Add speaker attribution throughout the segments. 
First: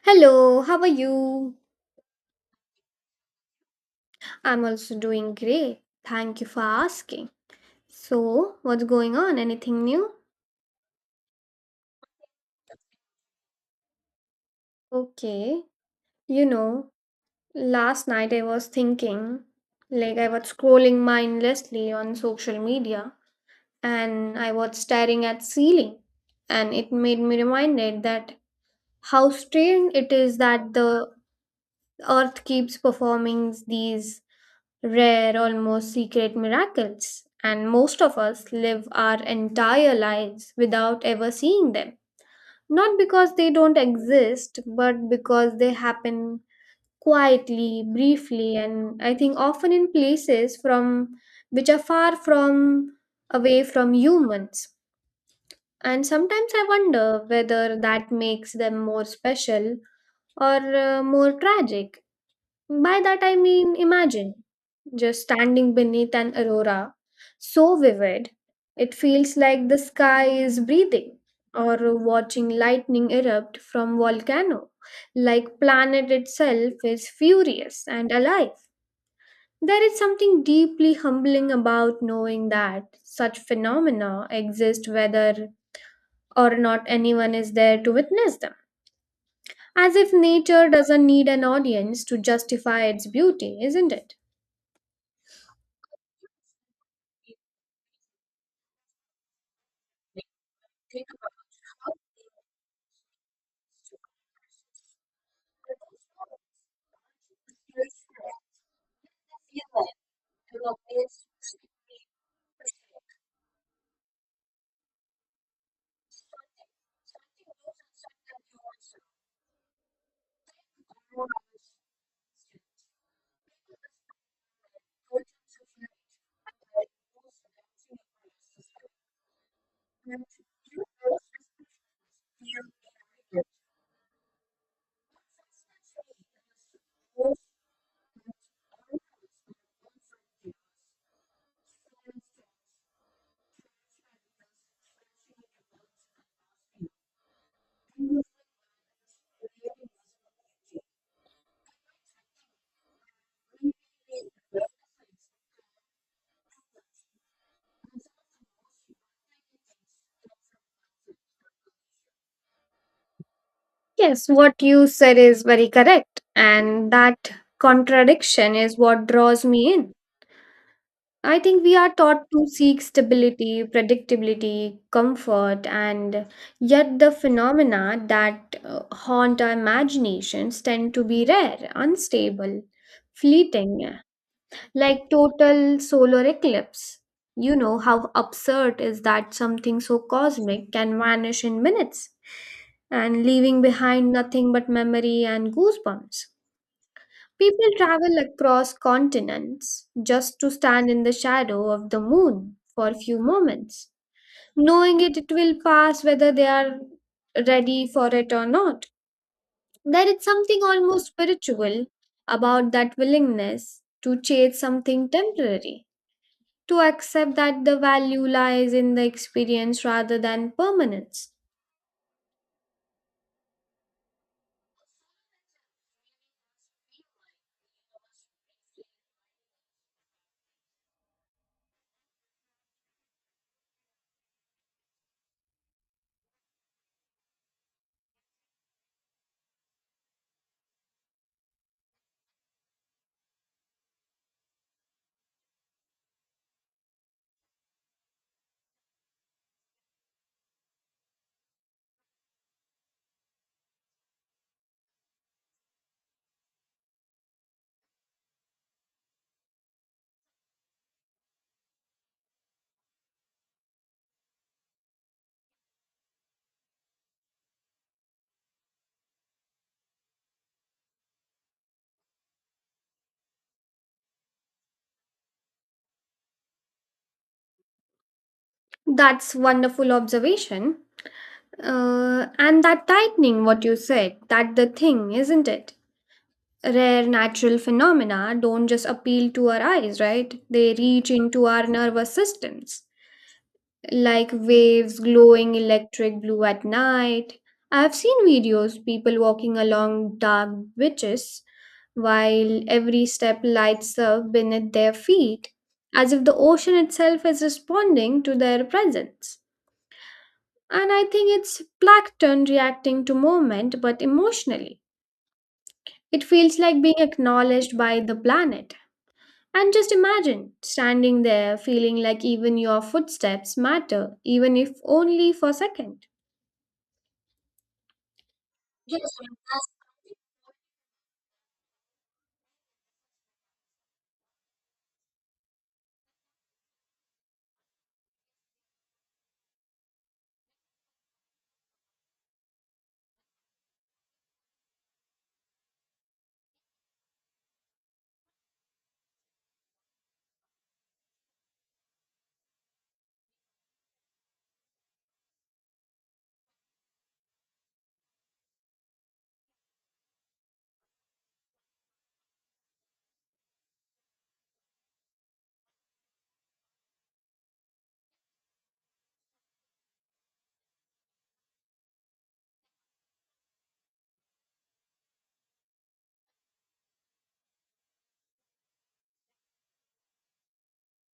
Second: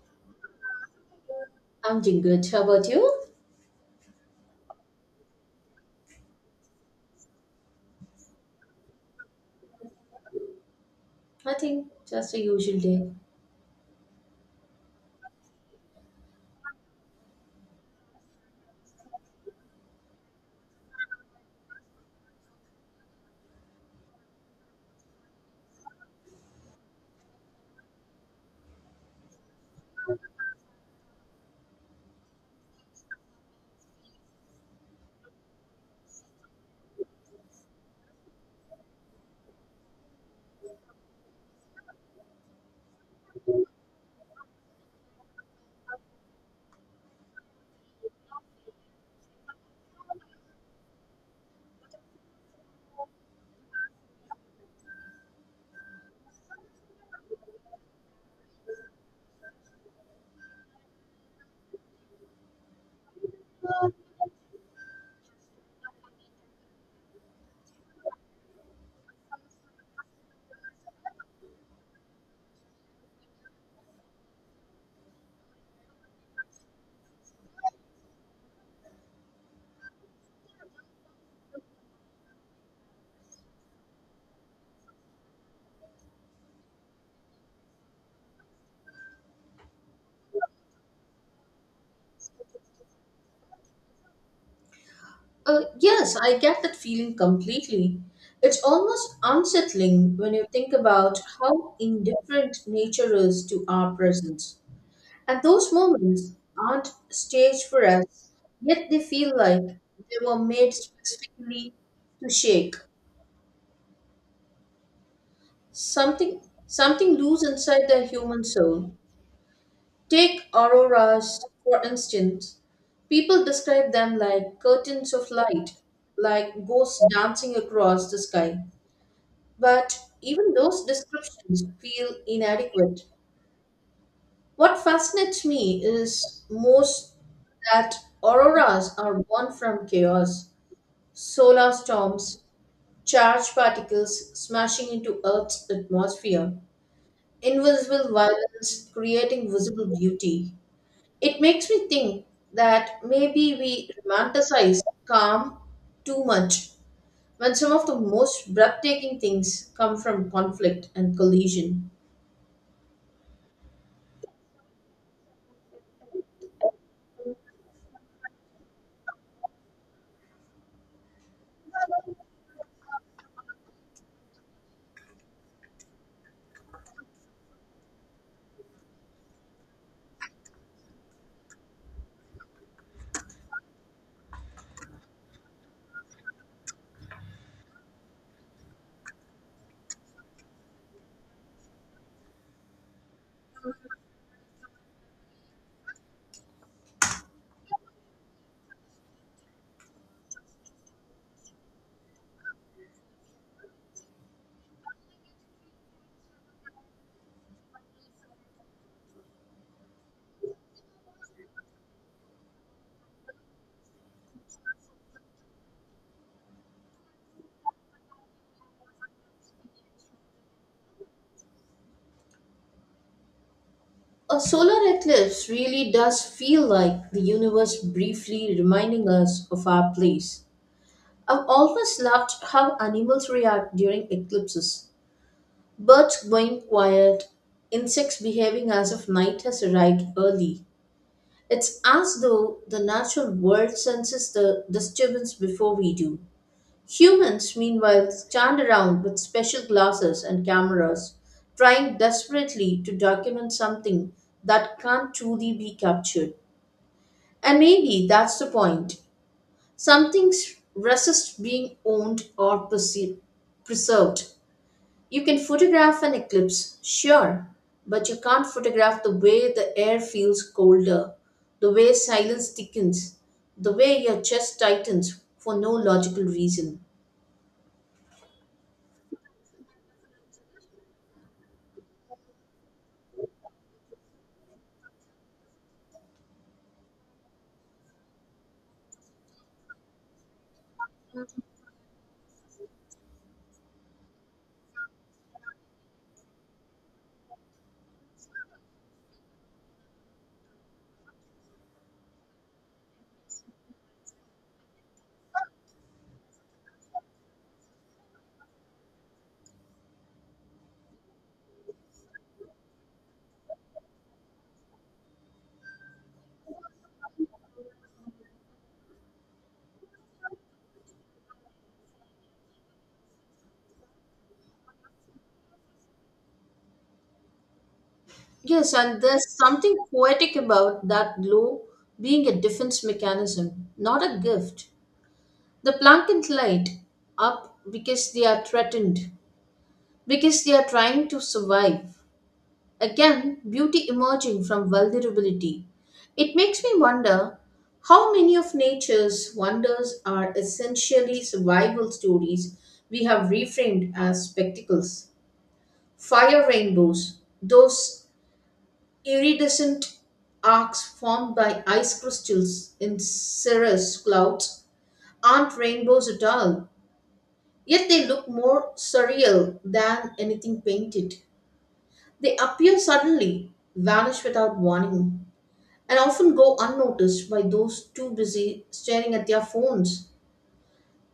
Speaker 1: Hello, how are you?
Speaker 2: I'm doing good. How about you?
Speaker 1: I'm also doing great. Thank you for asking. So, what's going on? Anything new?
Speaker 2: I think just a usual day.
Speaker 1: Okay. You know, last night I was thinking, I was scrolling mindlessly on social media and I was staring at ceiling and it made me reminded that how strange it is that the earth keeps performing these rare, almost secret miracles, and most of us live our entire lives without ever seeing them. Not because they don't exist, but because they happen quietly, briefly, and I think often in places from which are far from away from humans. And sometimes I wonder whether that makes them more special or more tragic. By that I mean imagine just standing beneath an aurora so vivid it feels like the sky is breathing, or watching lightning erupt from volcano like planet itself is furious and alive. There is something deeply humbling about knowing that such phenomena exist whether or not anyone is there to witness them, as if nature doesn't need an audience to justify its beauty, isn't it?
Speaker 2: Yes, I get that feeling completely. It's almost unsettling when you think about how indifferent nature is to our presence. And those moments aren't staged for us, yet they feel like they were made specifically to shake something something loose inside the human soul. Take auroras, for instance. People describe them like curtains of light, like ghosts dancing across the sky. But even those descriptions feel inadequate. What fascinates me is most that auroras are born from chaos, solar storms, charged particles smashing into Earth's atmosphere, invisible violence creating visible beauty. It makes me think that maybe we romanticize calm too much when some of the most breathtaking things come from conflict and collision.
Speaker 1: Yes, what you said is very correct, and that contradiction is what draws me in. I think we are taught to seek stability, predictability, comfort, and yet the phenomena that haunt our imaginations tend to be rare, unstable, fleeting, like total solar eclipse. You know how absurd is that something so cosmic can vanish in minutes and leaving behind nothing but memory and goosebumps. People travel across continents just to stand in the shadow of the moon for a few moments, knowing it will pass whether they are ready for it or not. There is something almost spiritual about that willingness to chase something temporary, to accept that the value lies in the experience rather than permanence.
Speaker 2: A solar eclipse really does feel like the universe briefly reminding us of our place. I've always loved how animals react during eclipses. Birds going quiet, insects behaving as if night has arrived early. It's as though the natural world senses the disturbance before we do. Humans, meanwhile, stand around with special glasses and cameras, trying desperately to document something that can't truly be captured. And maybe that's the point. Some things resist being owned or preserved. You can photograph an eclipse, sure, but you can't photograph the way the air feels colder, the way silence thickens, the way your chest tightens for no logical reason.
Speaker 1: That's wonderful observation. And that tightening what you said, that the thing, isn't it? Rare natural phenomena don't just appeal to our eyes, right? They reach into our nervous systems, like waves glowing electric blue at night. I've seen videos people walking along dark beaches while every step lights up beneath their feet, as if the ocean itself is responding to their presence. And I think it's plankton reacting to movement but emotionally. It feels like being acknowledged by the planet. And just imagine standing there feeling like even your footsteps matter, even if only for a second.
Speaker 2: Yes, and there's something poetic about that glow being a defense mechanism, not a gift. The plankton light up because they are threatened, because they are trying to survive. Again, beauty emerging from vulnerability. It makes me wonder how many of nature's wonders are essentially survival stories we have reframed as spectacles. Fire rainbows, those iridescent arcs formed by ice crystals in cirrus clouds, aren't rainbows at all. Yet they look more surreal than anything painted. They appear suddenly, vanish without warning, and often go unnoticed by those too busy staring at their phones.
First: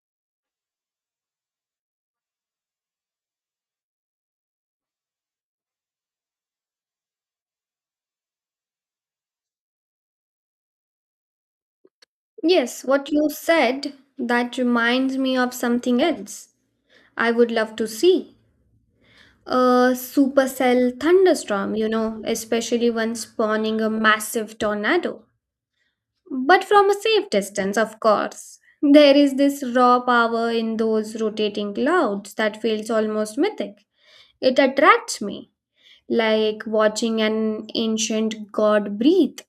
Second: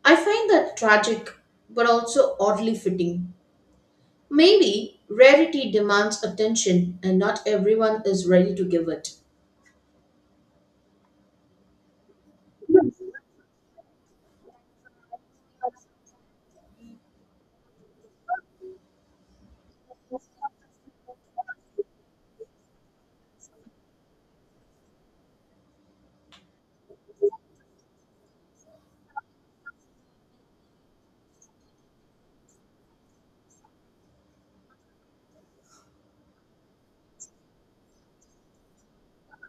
Speaker 2: I find that tragic, but also oddly fitting. Maybe rarity demands attention, and not everyone is ready to give it.
Speaker 1: Yes, what you said, that reminds me of something else I would love to see. A supercell thunderstorm, you know, especially one spawning a massive tornado. But from a safe distance, of course. There is this raw power in those rotating clouds that feels almost mythic. It attracts me, like watching an ancient god breathe.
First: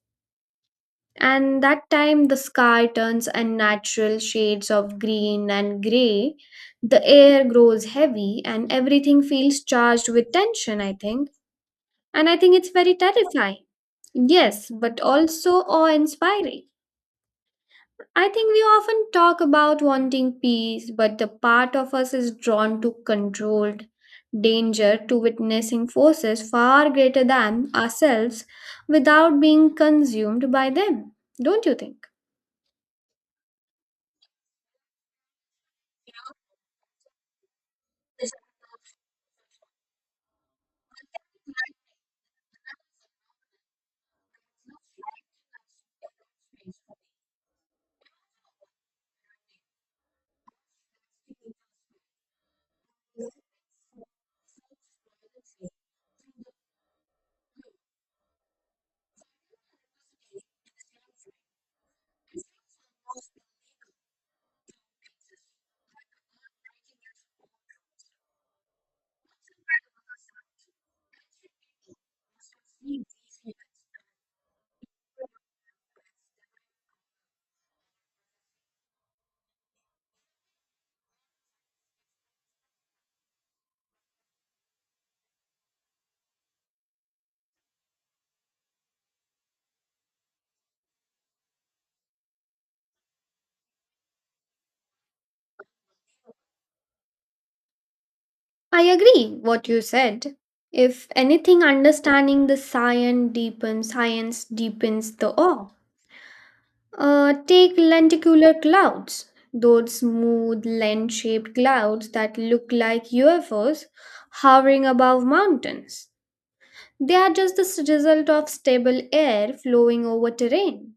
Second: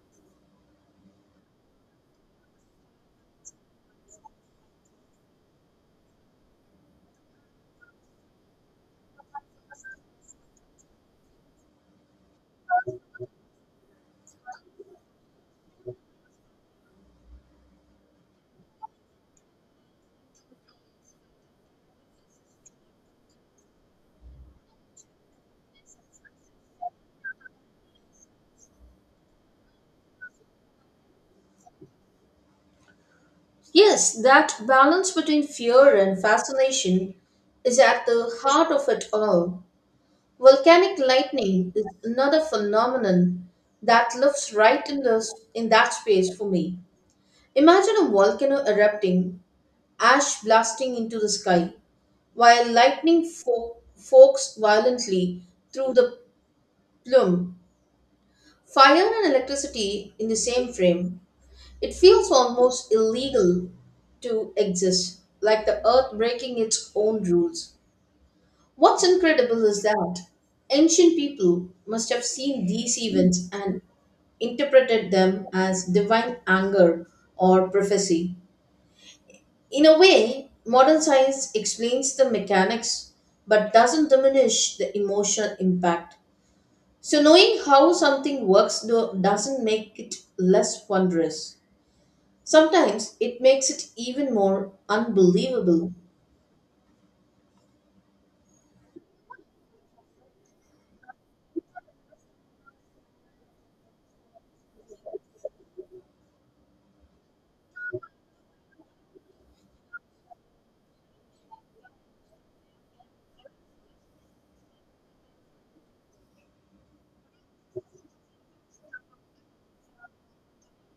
Speaker 1: And that time the sky turns unnatural shades of green and gray, the air grows heavy and everything feels charged with tension, I think. And I think it's very terrifying, yes, but also awe inspiring. I think we often talk about wanting peace, but the part of us is drawn to controlled danger, to witnessing forces far greater than ourselves without being consumed by them, don't you think?
Speaker 2: Yes, that balance between fear and fascination is at the heart of it all. Volcanic lightning is another phenomenon that lives right in that space for me. Imagine a volcano erupting, ash blasting into the sky, while lightning forks violently through the plume. Fire and electricity in the same frame. It feels almost illegal to exist, like the earth breaking its own rules. What's incredible is that ancient people must have seen these events and interpreted them as divine anger or prophecy. In a way, modern science explains the mechanics but doesn't diminish the emotional impact. So, knowing how something works doesn't make it less wondrous. Sometimes it makes it even more unbelievable.
Speaker 1: I agree what you said. If anything, understanding the science deepens the awe. Take lenticular clouds, those smooth lens-shaped clouds that look like UFOs hovering above mountains. They are just the result of stable air flowing over terrain,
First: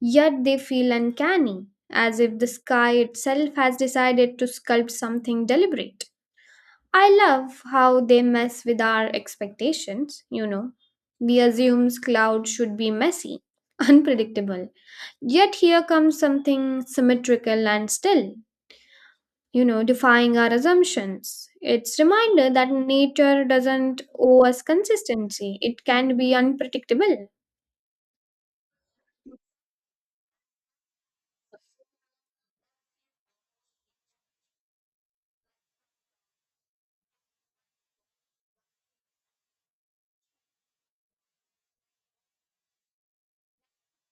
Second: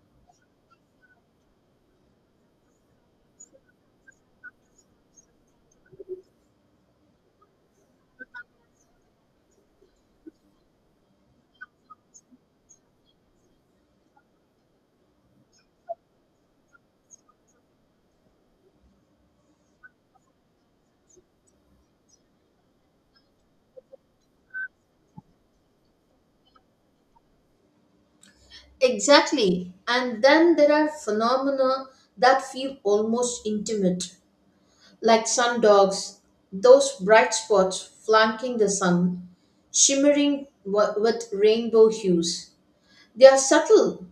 Speaker 1: yet they feel uncanny, as if the sky itself has decided to sculpt something deliberate. I love how they mess with our expectations, you know. We assumes cloud should be messy, unpredictable. Yet here comes something symmetrical and still, you know, defying our assumptions. It's reminder that nature doesn't owe us consistency. It can be unpredictable.
Speaker 2: Exactly. And then there are phenomena that feel almost intimate, like sun dogs, those bright spots flanking the sun, shimmering with rainbow hues. They are subtle,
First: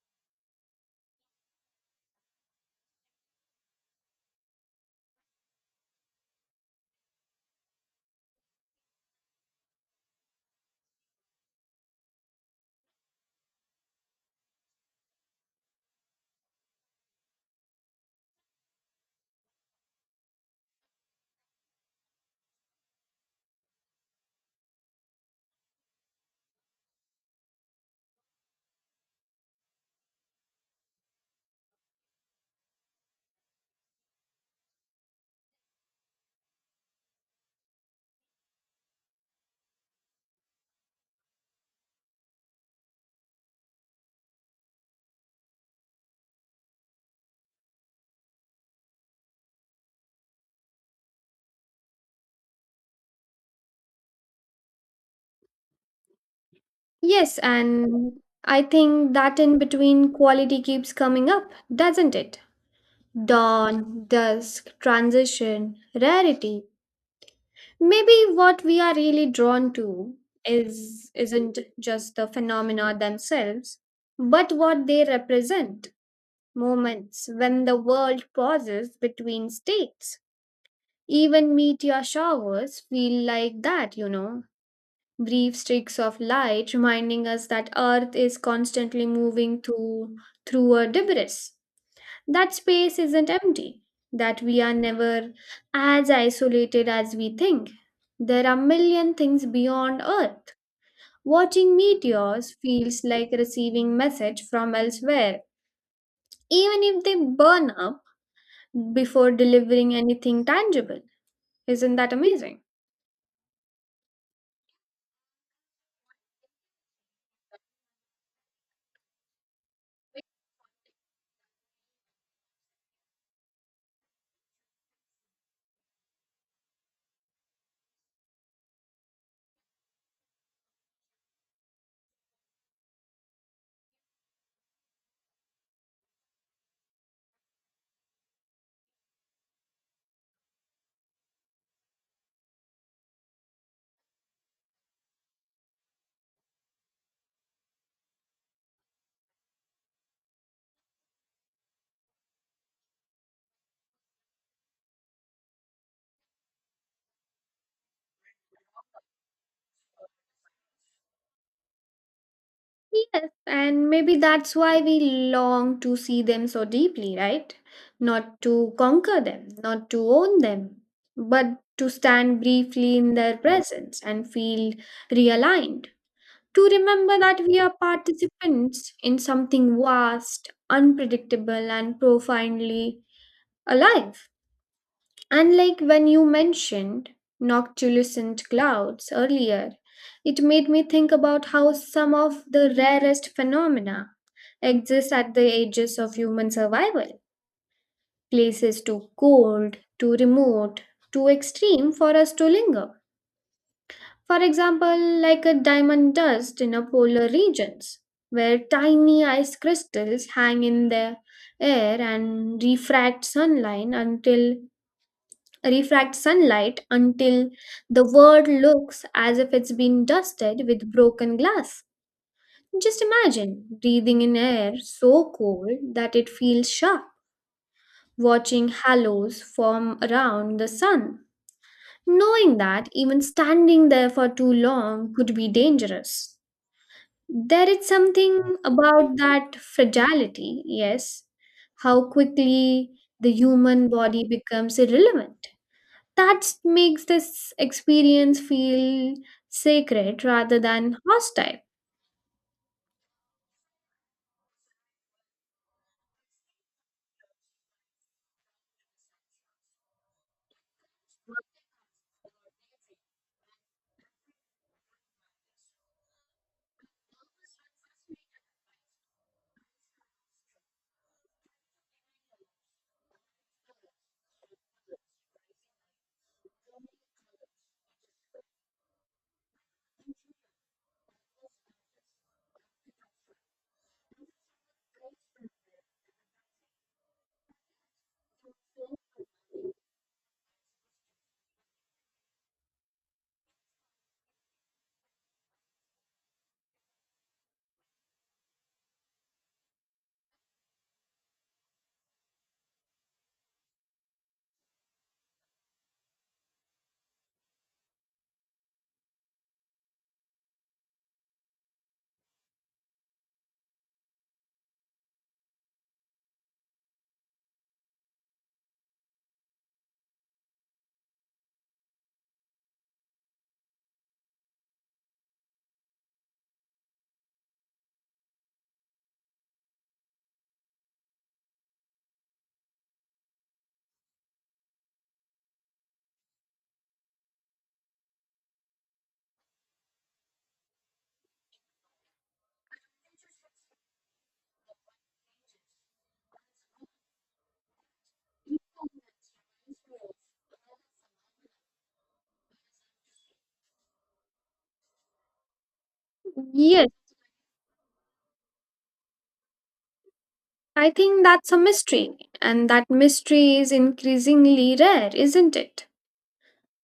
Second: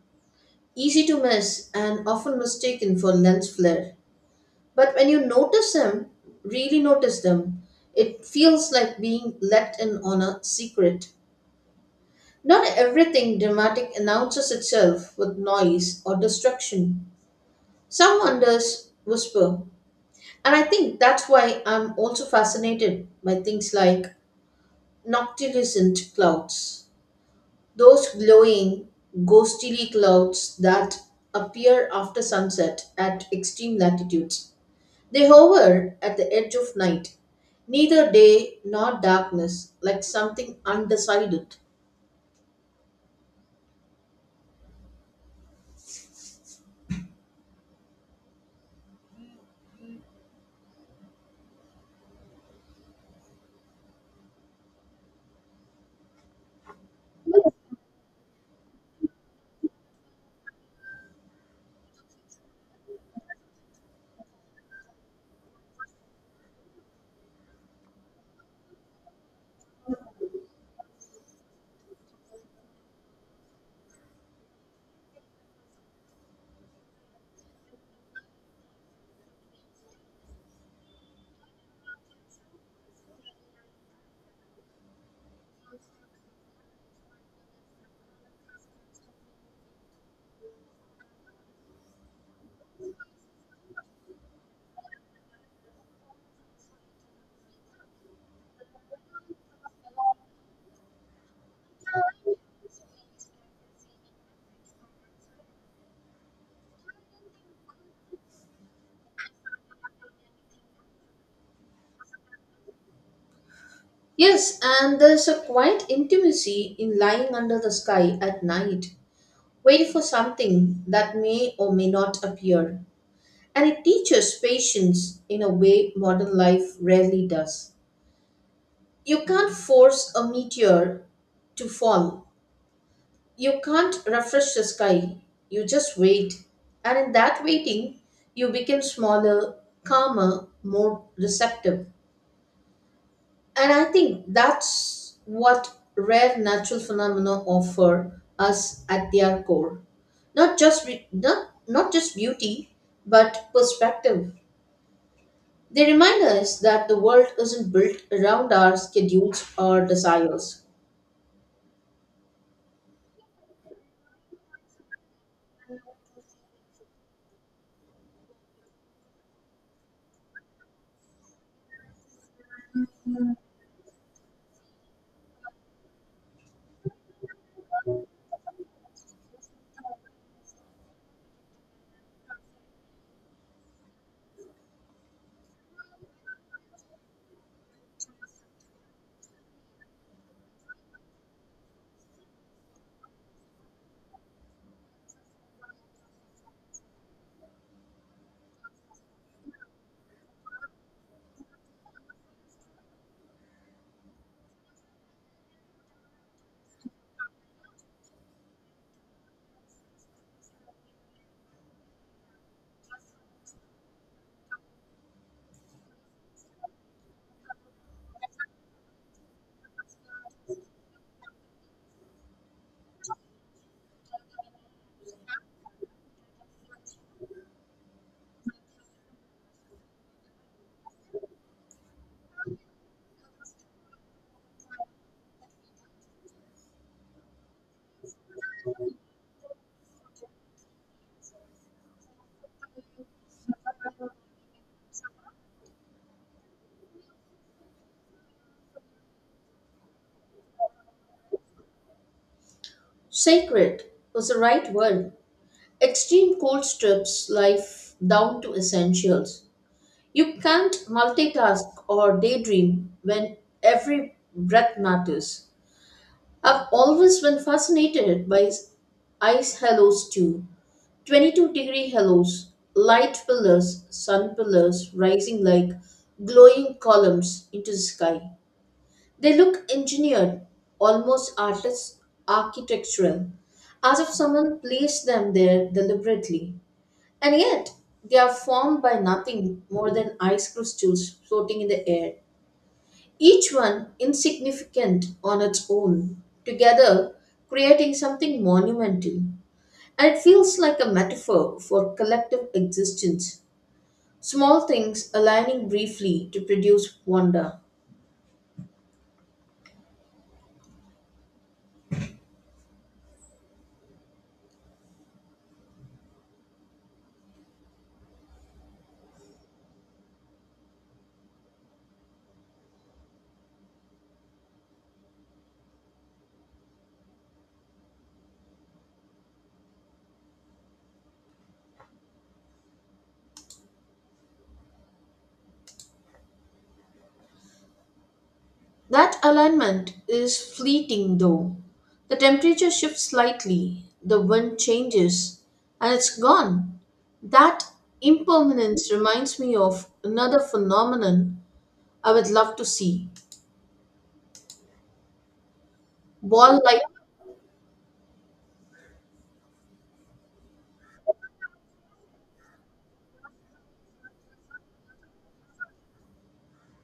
Speaker 2: easy to miss and often mistaken for lens flare. But when you notice them, really notice them, it feels like being let in on a secret. Not everything dramatic announces itself with noise or destruction. Some wonders whisper. And I think that's why I'm also fascinated by things like noctilucent clouds. Those glowing, ghostly clouds that appear after sunset at extreme latitudes. They hover at the edge of night, neither day nor darkness, like something undecided.
Speaker 1: Yes, and I think that in between quality keeps coming up, doesn't it? Dawn, dusk, transition, rarity. Maybe what we are really drawn to is isn't just the phenomena themselves, but what they represent, moments when the world pauses between states. Even meteor showers feel like that, you know, brief streaks of light reminding us that earth is constantly moving through a debris, that space isn't empty, that we are never as isolated as we think. There are million things beyond Earth. Watching meteors feels like receiving message from elsewhere, even if they burn up before delivering anything tangible. Isn't that amazing?
Speaker 2: Yes, and there's a quiet intimacy in lying under the sky at night, waiting for something that may or may not appear. And it teaches patience in a way modern life rarely does. You can't force a meteor to fall. You can't refresh the sky. You just wait. And in that waiting, you become smaller, calmer, more receptive. And I think that's what rare natural phenomena offer us at their core. Not just beauty, but perspective. They remind us that the world isn't built around our schedules or desires.
Speaker 1: Yes, and maybe that's why we long to see them so deeply, right? Not to conquer them, not to own them, but to stand briefly in their presence and feel realigned. To remember that we are participants in something vast, unpredictable, and profoundly alive. Unlike when you mentioned noctilucent clouds earlier, it made me think about how some of the rarest phenomena exist at the edges of human survival. Places too cold, too remote, too extreme for us to linger. For example, like a diamond dust in a polar regions, where tiny ice crystals hang in the air and refract sunlight until the world looks as if it's been dusted with broken glass. Just imagine breathing in air so cold that it feels sharp, watching halos form around the sun, knowing that even standing there for too long could be dangerous. There is something about that fragility, yes, how quickly the human body becomes irrelevant. That makes this experience feel sacred rather than hostile.
Speaker 2: Sacred was the right word. Extreme cold strips life down to essentials. You can't multitask or daydream when every breath matters. I've always been fascinated by ice halos too. 22-degree halos, light pillars, sun pillars rising like glowing columns into the sky. They look engineered, almost artist architectural, as if someone placed them there deliberately. And yet, they are formed by nothing more than ice crystals floating in the air, each one insignificant on its own, together creating something monumental. And it feels like a metaphor for collective existence, small things aligning briefly to produce wonder. That alignment is fleeting though. The temperature shifts slightly, the wind changes, and it's gone. That impermanence reminds me of another phenomenon I would love to see. Ball light.
Speaker 1: Yes, I think that's a mystery, and that mystery is increasingly rare, isn't it?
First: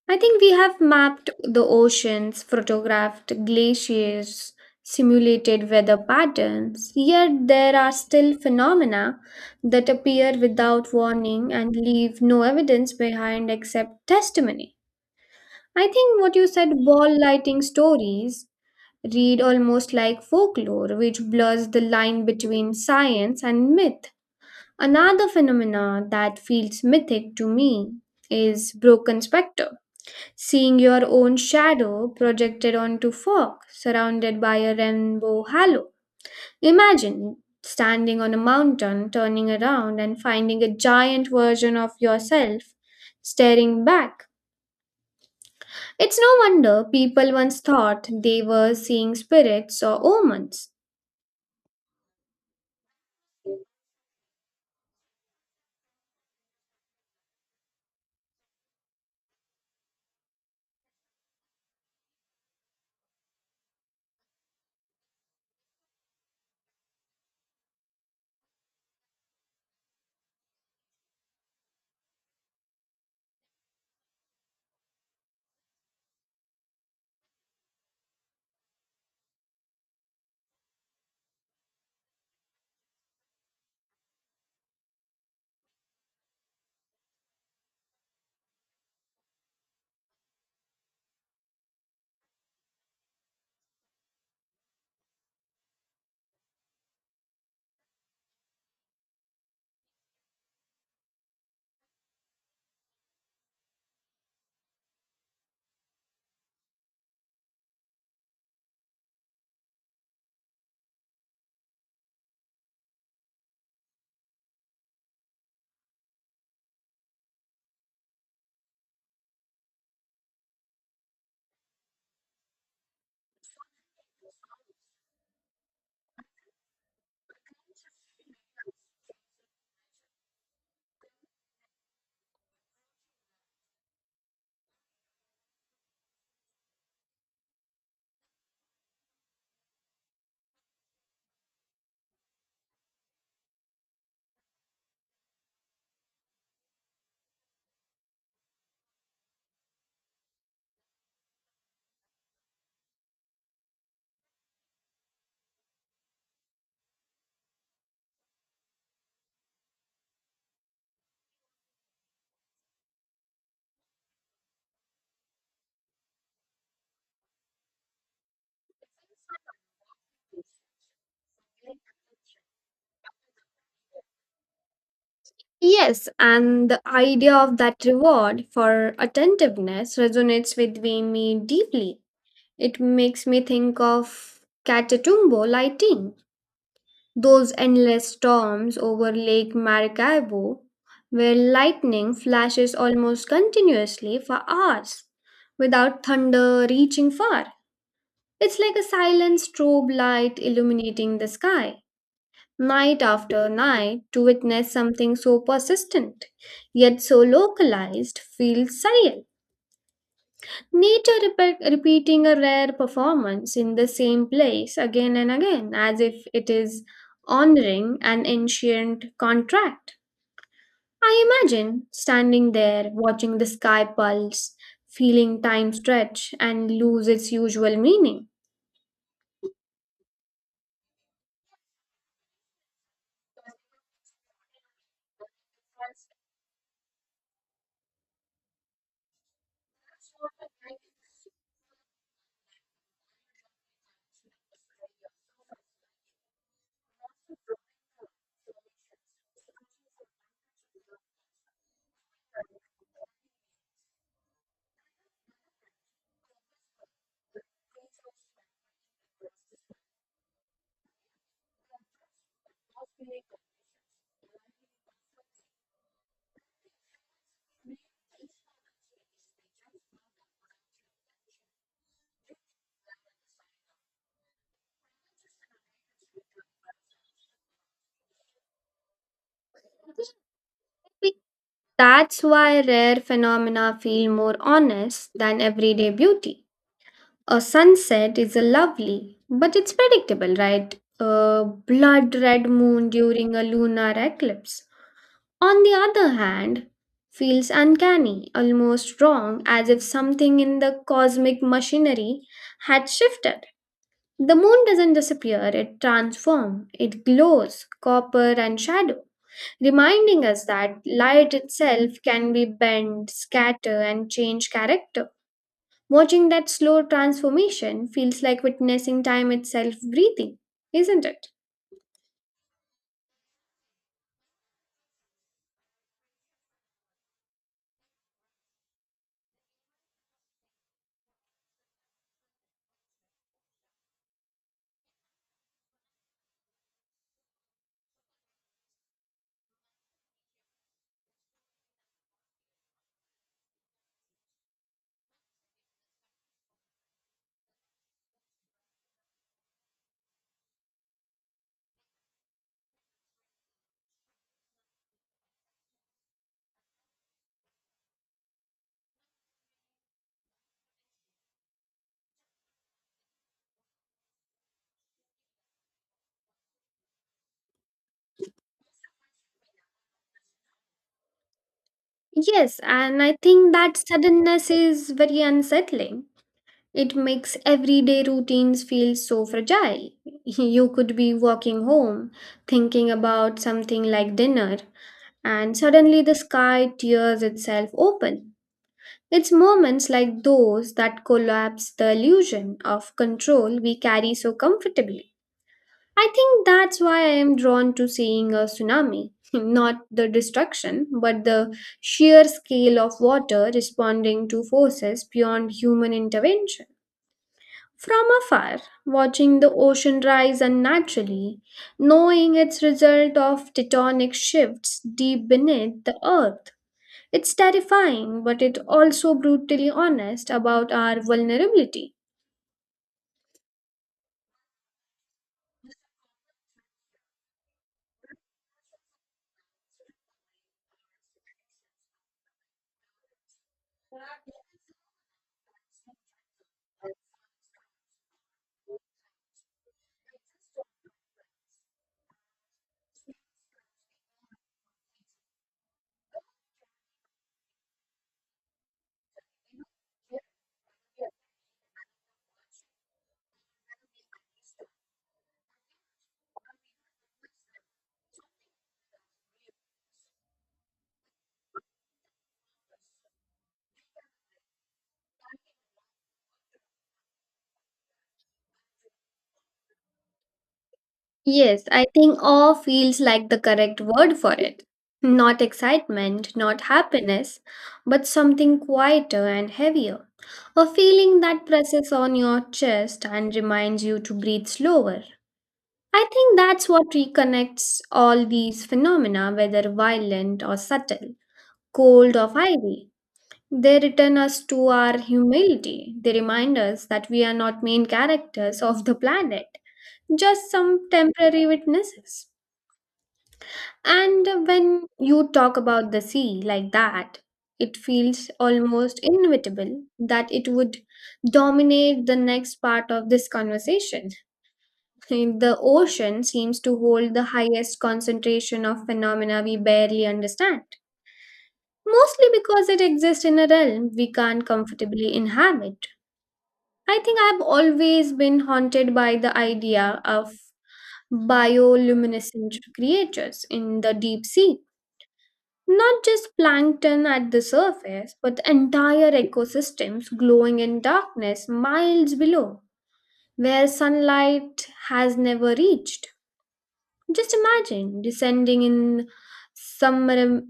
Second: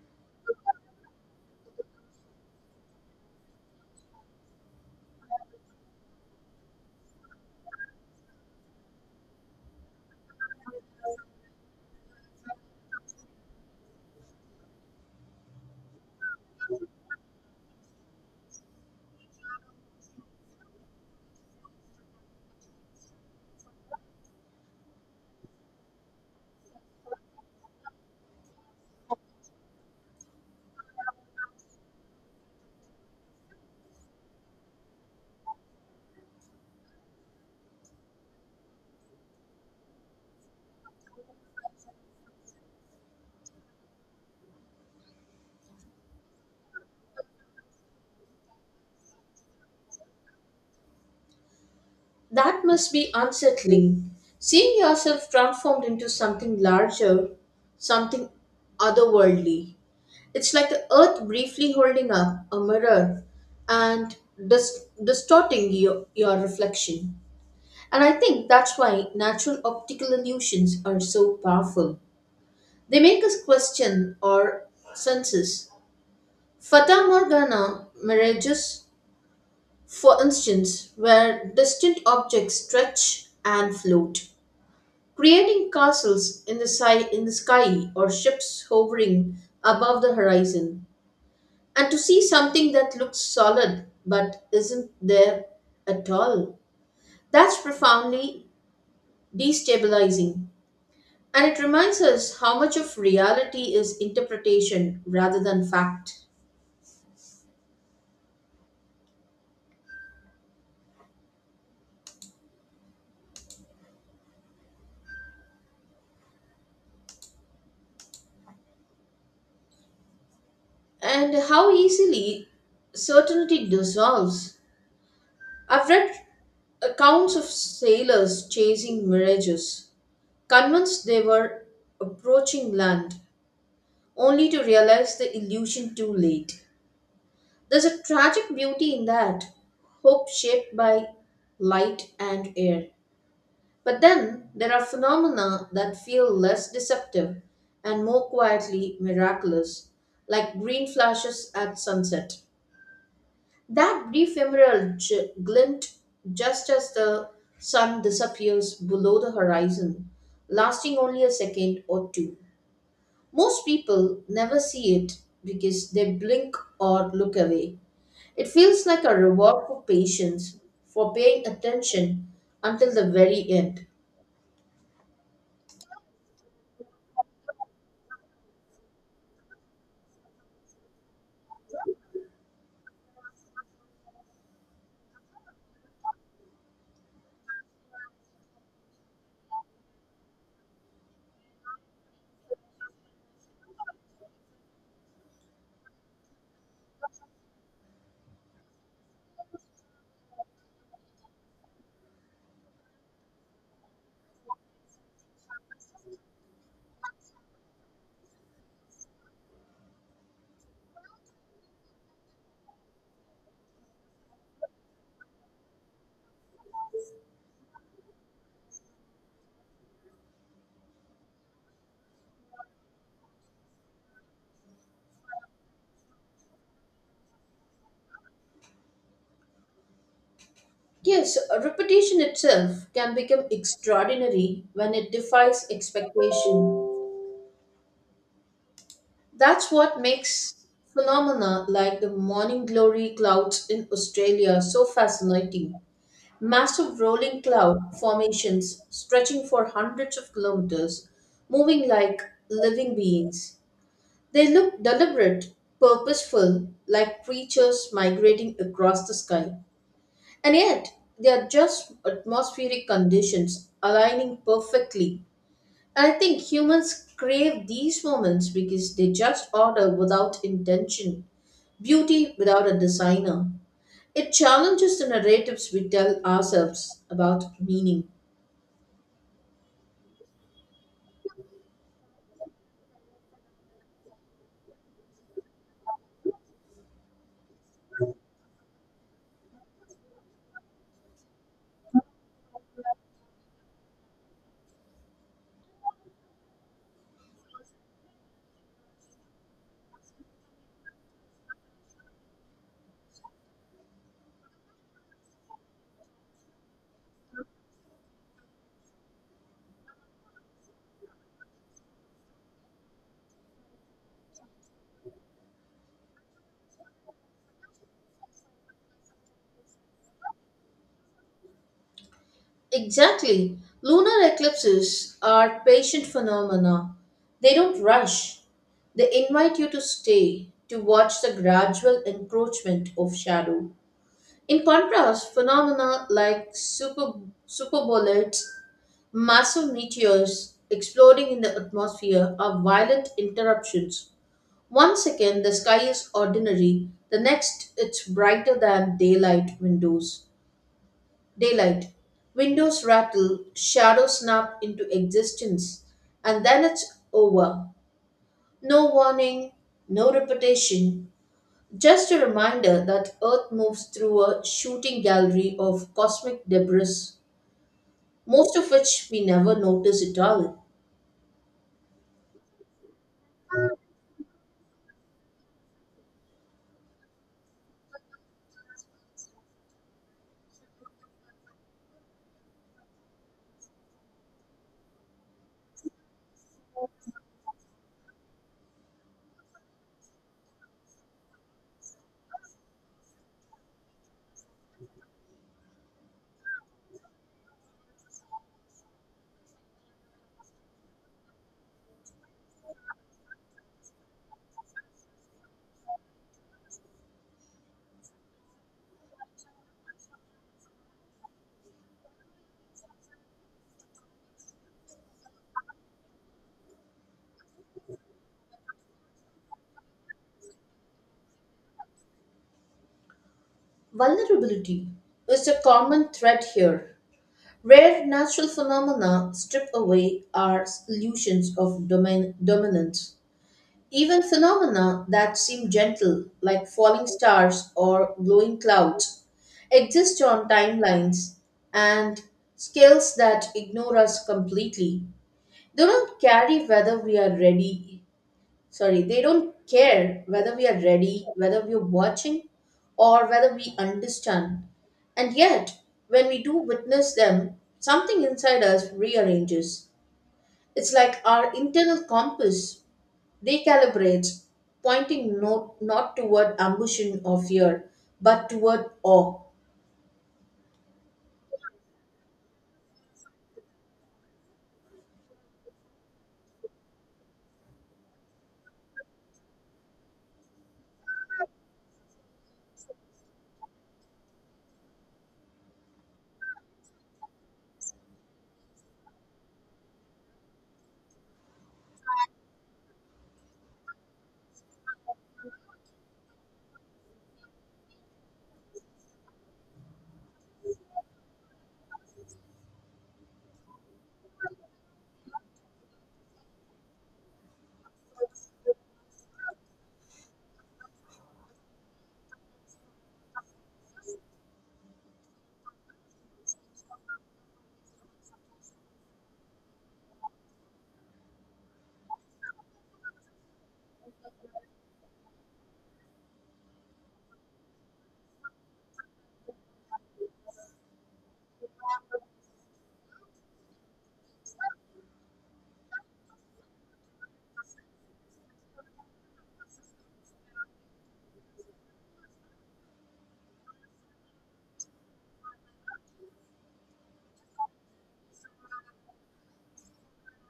Speaker 1: I think we have mapped the oceans, photographed glaciers, simulated weather patterns, yet there are still phenomena that appear without warning and leave no evidence behind except testimony. I think what you said, ball lighting stories, read almost like folklore, which blurs the line between science and myth. Another phenomena that feels mythic to me is broken spectre, seeing your own shadow projected onto fog, surrounded by a rainbow halo. Imagine standing on a mountain, turning around, and finding a giant version of yourself staring back. It's no wonder people once thought they were seeing spirits or omens.
Speaker 2: That must be unsettling. Seeing yourself transformed into something larger, something otherworldly. It's like the earth briefly holding up a mirror and distorting your reflection. And I think that's why natural optical illusions are so powerful. They make us question our senses. Fata Morgana mirages, for instance, where distant objects stretch and float, creating castles in the, in the sky or ships hovering above the horizon. And to see something that looks solid but isn't there at all, that's profoundly destabilizing. And it reminds us how much of reality is interpretation rather than fact, and how easily certainty dissolves. I've read accounts of sailors chasing mirages, convinced they were approaching land, only to realize the illusion too late. There's a tragic beauty in that, hope shaped by light and air. But then there are phenomena that feel less deceptive and more quietly miraculous, like green flashes at sunset. That brief emerald glint just as the sun disappears below the horizon, lasting only a second or two. Most people never see it because they blink or look away. It feels like a reward for patience, for paying attention until the very end.
Speaker 1: Yes, and the idea of that reward for attentiveness resonates with me deeply. It makes me think of Catatumbo lighting, those endless storms over Lake Maracaibo, where lightning flashes almost continuously for hours without thunder reaching far. It's like a silent strobe light illuminating the sky night after night. To witness something so persistent, yet so localized, feels surreal. Nature repeating a rare performance in the same place again and again, as if it is honoring an ancient contract. I imagine standing there, watching the sky pulse, feeling time stretch and lose its usual meaning.
Speaker 2: Yes, a repetition itself can become extraordinary when it defies expectation. That's what makes phenomena like the morning glory clouds in Australia so fascinating. Massive rolling cloud formations stretching for hundreds of kilometers, moving like living beings. They look deliberate, purposeful, like creatures migrating across the sky. And yet, they are just atmospheric conditions aligning perfectly. And I think humans crave these moments because they just order without intention, beauty without a designer. It challenges the narratives we tell ourselves about meaning.
Speaker 1: Maybe that's why rare phenomena feel more honest than everyday beauty. A sunset is a lovely, but it's predictable, right? A blood red moon during a lunar eclipse, on the other hand, feels uncanny, almost wrong, as if something in the cosmic machinery had shifted. The moon doesn't disappear, it transforms, it glows, copper and shadow, reminding us that light itself can be bent, scatter, and change character. Watching that slow transformation feels like witnessing time itself breathing, isn't it?
Speaker 2: Exactly. Lunar eclipses are patient phenomena. They don't rush. They invite you to stay, to watch the gradual encroachment of shadow. In contrast, phenomena like superbullets, massive meteors exploding in the atmosphere are violent interruptions. 1 second the sky is ordinary, the next it's brighter than Daylight. Windows rattle, shadows snap into existence, and then it's over. No warning, no repetition, just a reminder that Earth moves through a shooting gallery of cosmic debris, most of which we never notice at all.
Speaker 1: Yes, and I think that suddenness is very unsettling. It makes everyday routines feel so fragile. You could be walking home, thinking about something like dinner, and suddenly the sky tears itself open. It's moments like those that collapse the illusion of control we carry so comfortably. I think that's why I am drawn to seeing a tsunami. Not the destruction, but the sheer scale of water responding to forces beyond human intervention. From afar, watching the ocean rise unnaturally, knowing its result of tectonic shifts deep beneath the earth. It's terrifying, but it also brutally honest about our vulnerability.
Speaker 2: Vulnerability is a common threat here. Rare natural phenomena strip away our illusions of dominance. Even phenomena that seem gentle, like falling stars or glowing clouds, exist on timelines and scales that ignore us completely. They don't carry whether we are ready. Sorry, they don't care whether we are ready, whether we are watching, or whether we understand. And yet, when we do witness them, something inside us rearranges. It's like our internal compass recalibrates, pointing not toward ambition or fear, but toward awe.
Speaker 1: Yes, I think awe feels like the correct word for it. Not excitement, not happiness, but something quieter and heavier. A feeling that presses on your chest and reminds you to breathe slower. I think that's what reconnects all these phenomena, whether violent or subtle, cold or fiery. They return us to our humility. They remind us that we are not main characters of the planet, just some temporary witnesses. And when you talk about the sea like that, it feels almost inevitable that it would dominate the next part of this conversation. And the ocean seems to hold the highest concentration of phenomena we barely understand, mostly because it exists in a realm we can't comfortably inhabit. I think I've always been haunted by the idea of bioluminescent creatures in the deep sea. Not just plankton at the surface, but entire ecosystems glowing in darkness miles below, where sunlight has never reached. Just imagine descending in summer-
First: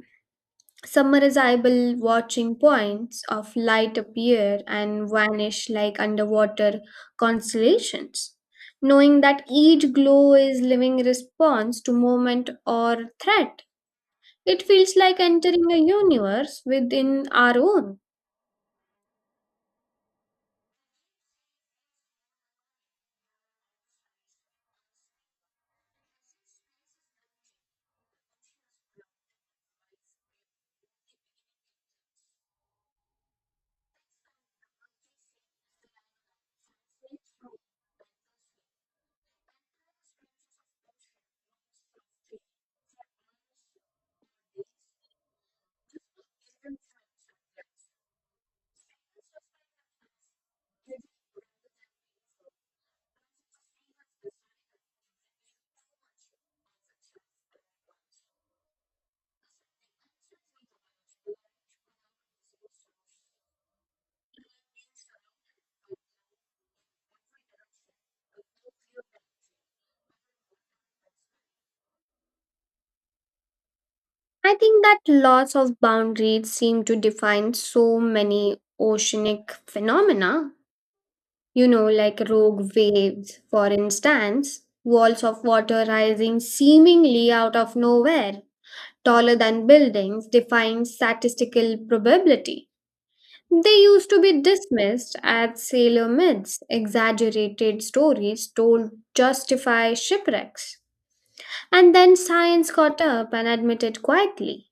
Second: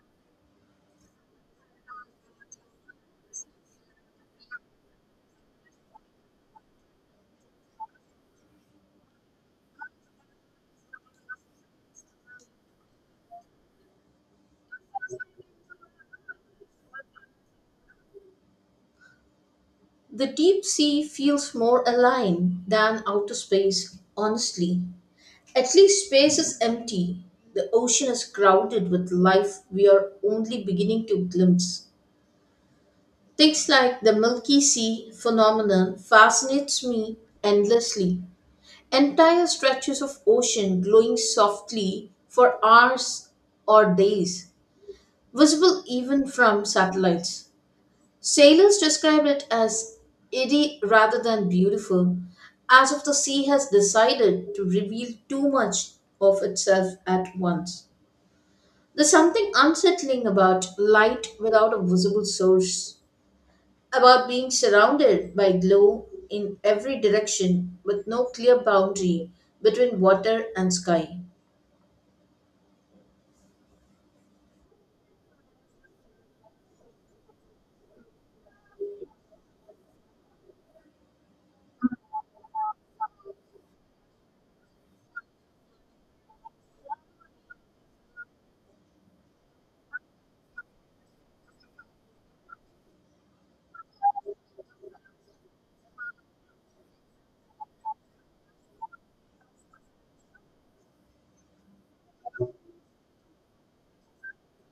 Speaker 1: summarizable, watching points of light appear and vanish like underwater constellations. Knowing that each glow is living response to moment or threat, it feels like entering a universe within our own.
Speaker 2: The deep sea feels more aligned than outer space, honestly. At least space is empty. The ocean is crowded with life we are only beginning to glimpse. Things like the Milky Sea phenomenon fascinates me endlessly. Entire stretches of ocean glowing softly for hours or days, visible even from satellites. Sailors describe it as eerie rather than beautiful, as if the sea has decided to reveal too much of itself at once. There's something unsettling about light without a visible source, about being surrounded by glow in every direction with no clear boundary between water and sky.
Speaker 1: I think that lots of boundaries seem to define so many oceanic phenomena. You know, like rogue waves, for instance, walls of water rising seemingly out of nowhere, taller than buildings, defying statistical probability. They used to be dismissed as sailor myths, exaggerated stories told justify shipwrecks. And then science got up and admitted quietly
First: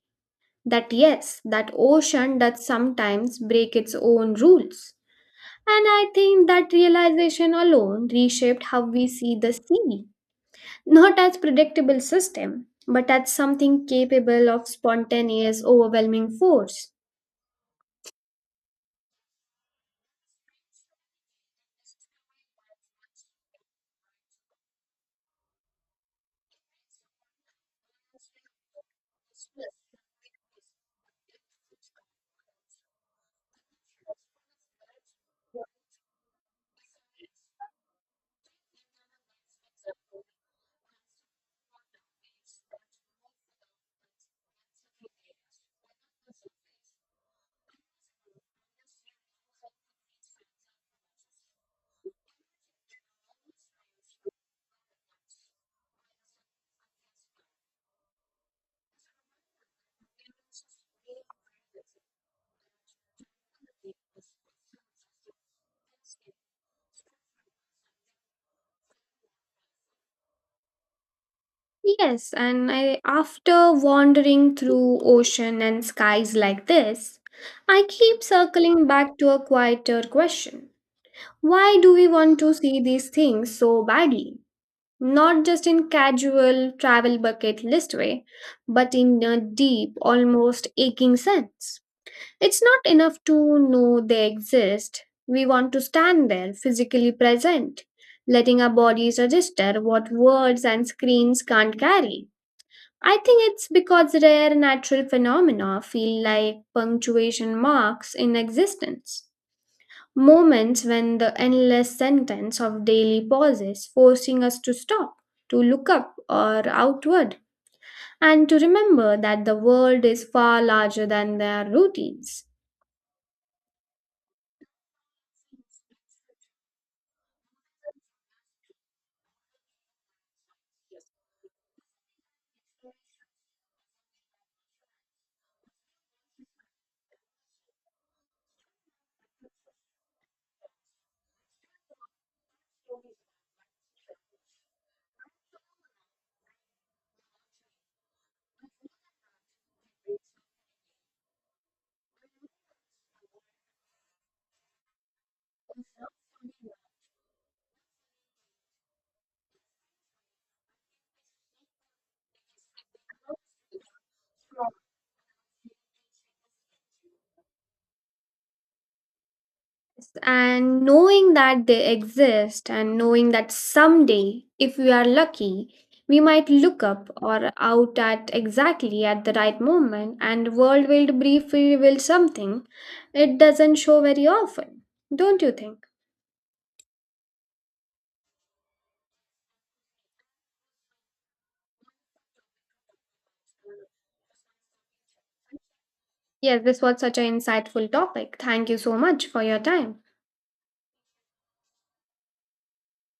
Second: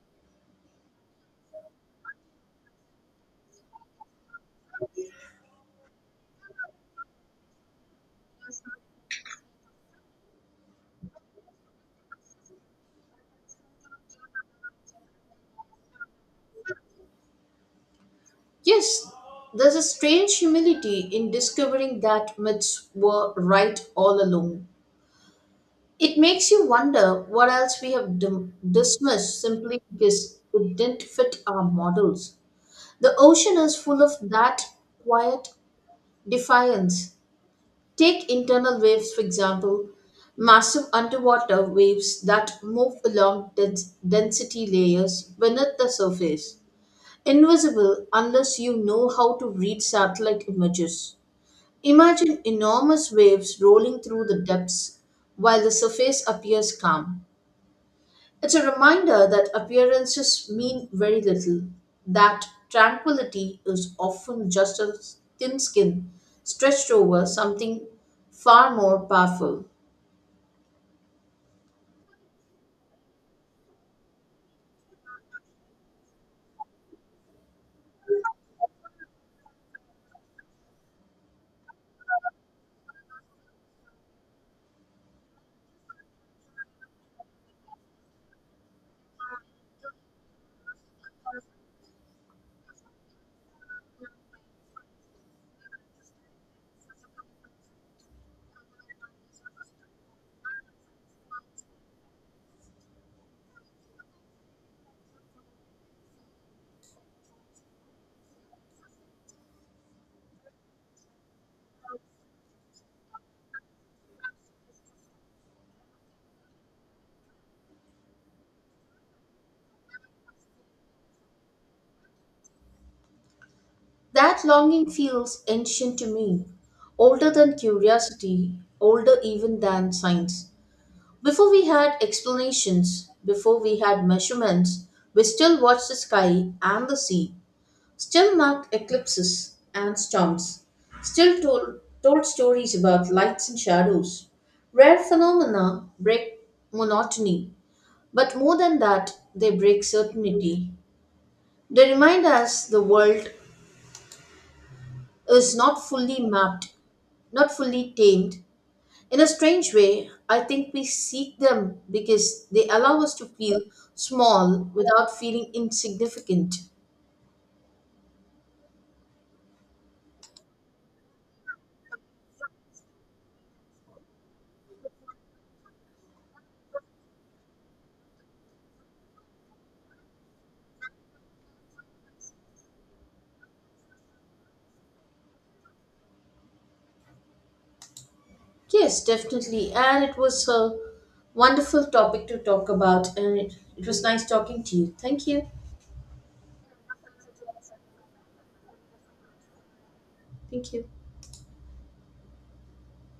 Speaker 1: that yes, that ocean does sometimes break its own rules. And I think that realization alone reshaped how we see the sea, not as predictable system, but as something capable of spontaneous, overwhelming force.
Speaker 2: Yes, there's a strange humility in discovering that myths were right all along. It makes you wonder what else we have dismissed simply because it didn't fit our models. The ocean is full of that quiet defiance. Take internal waves, for example, massive underwater waves that move along density layers beneath the surface, invisible unless you know how to read satellite images. Imagine enormous waves rolling through the depths while the surface appears calm. It's a reminder that appearances mean very little, that tranquility is often just a thin skin stretched over something far more powerful.
Speaker 1: Yes, and I, after wandering through ocean and skies like this, I keep circling back to a quieter question. Why do we want to see these things so badly? Not just in casual travel bucket list way, but in a deep, almost aching sense. It's not enough to know they exist. We want to stand there, physically present, letting our bodies register what words and screens can't carry. I think it's because rare natural phenomena feel like punctuation marks in existence. Moments when the endless sentence of daily pauses forcing us to stop, to look up or outward, and to remember that the world is far larger than their routines.
Speaker 2: That longing feels ancient to me, older than curiosity, older even than science. Before we had explanations, before we had measurements, we still watched the sky and the sea, still marked eclipses and storms, still told stories about lights and shadows. Rare phenomena break monotony, but more than that, they break certainty. They remind us the world is not fully mapped, not fully tamed. In a strange way, I think we seek them because they allow us to feel small without feeling insignificant.
Speaker 1: And knowing that they exist, and knowing that someday, if we are lucky, we might look up or out at exactly at the right moment, and the world will briefly reveal something it doesn't show very often, don't you think?
Speaker 2: Yes, definitely. And it was a wonderful topic to talk about. And it was nice talking to you. Thank you.
Speaker 1: Yes, this was such an insightful topic. Thank you so much for your time.
Speaker 2: Thank you.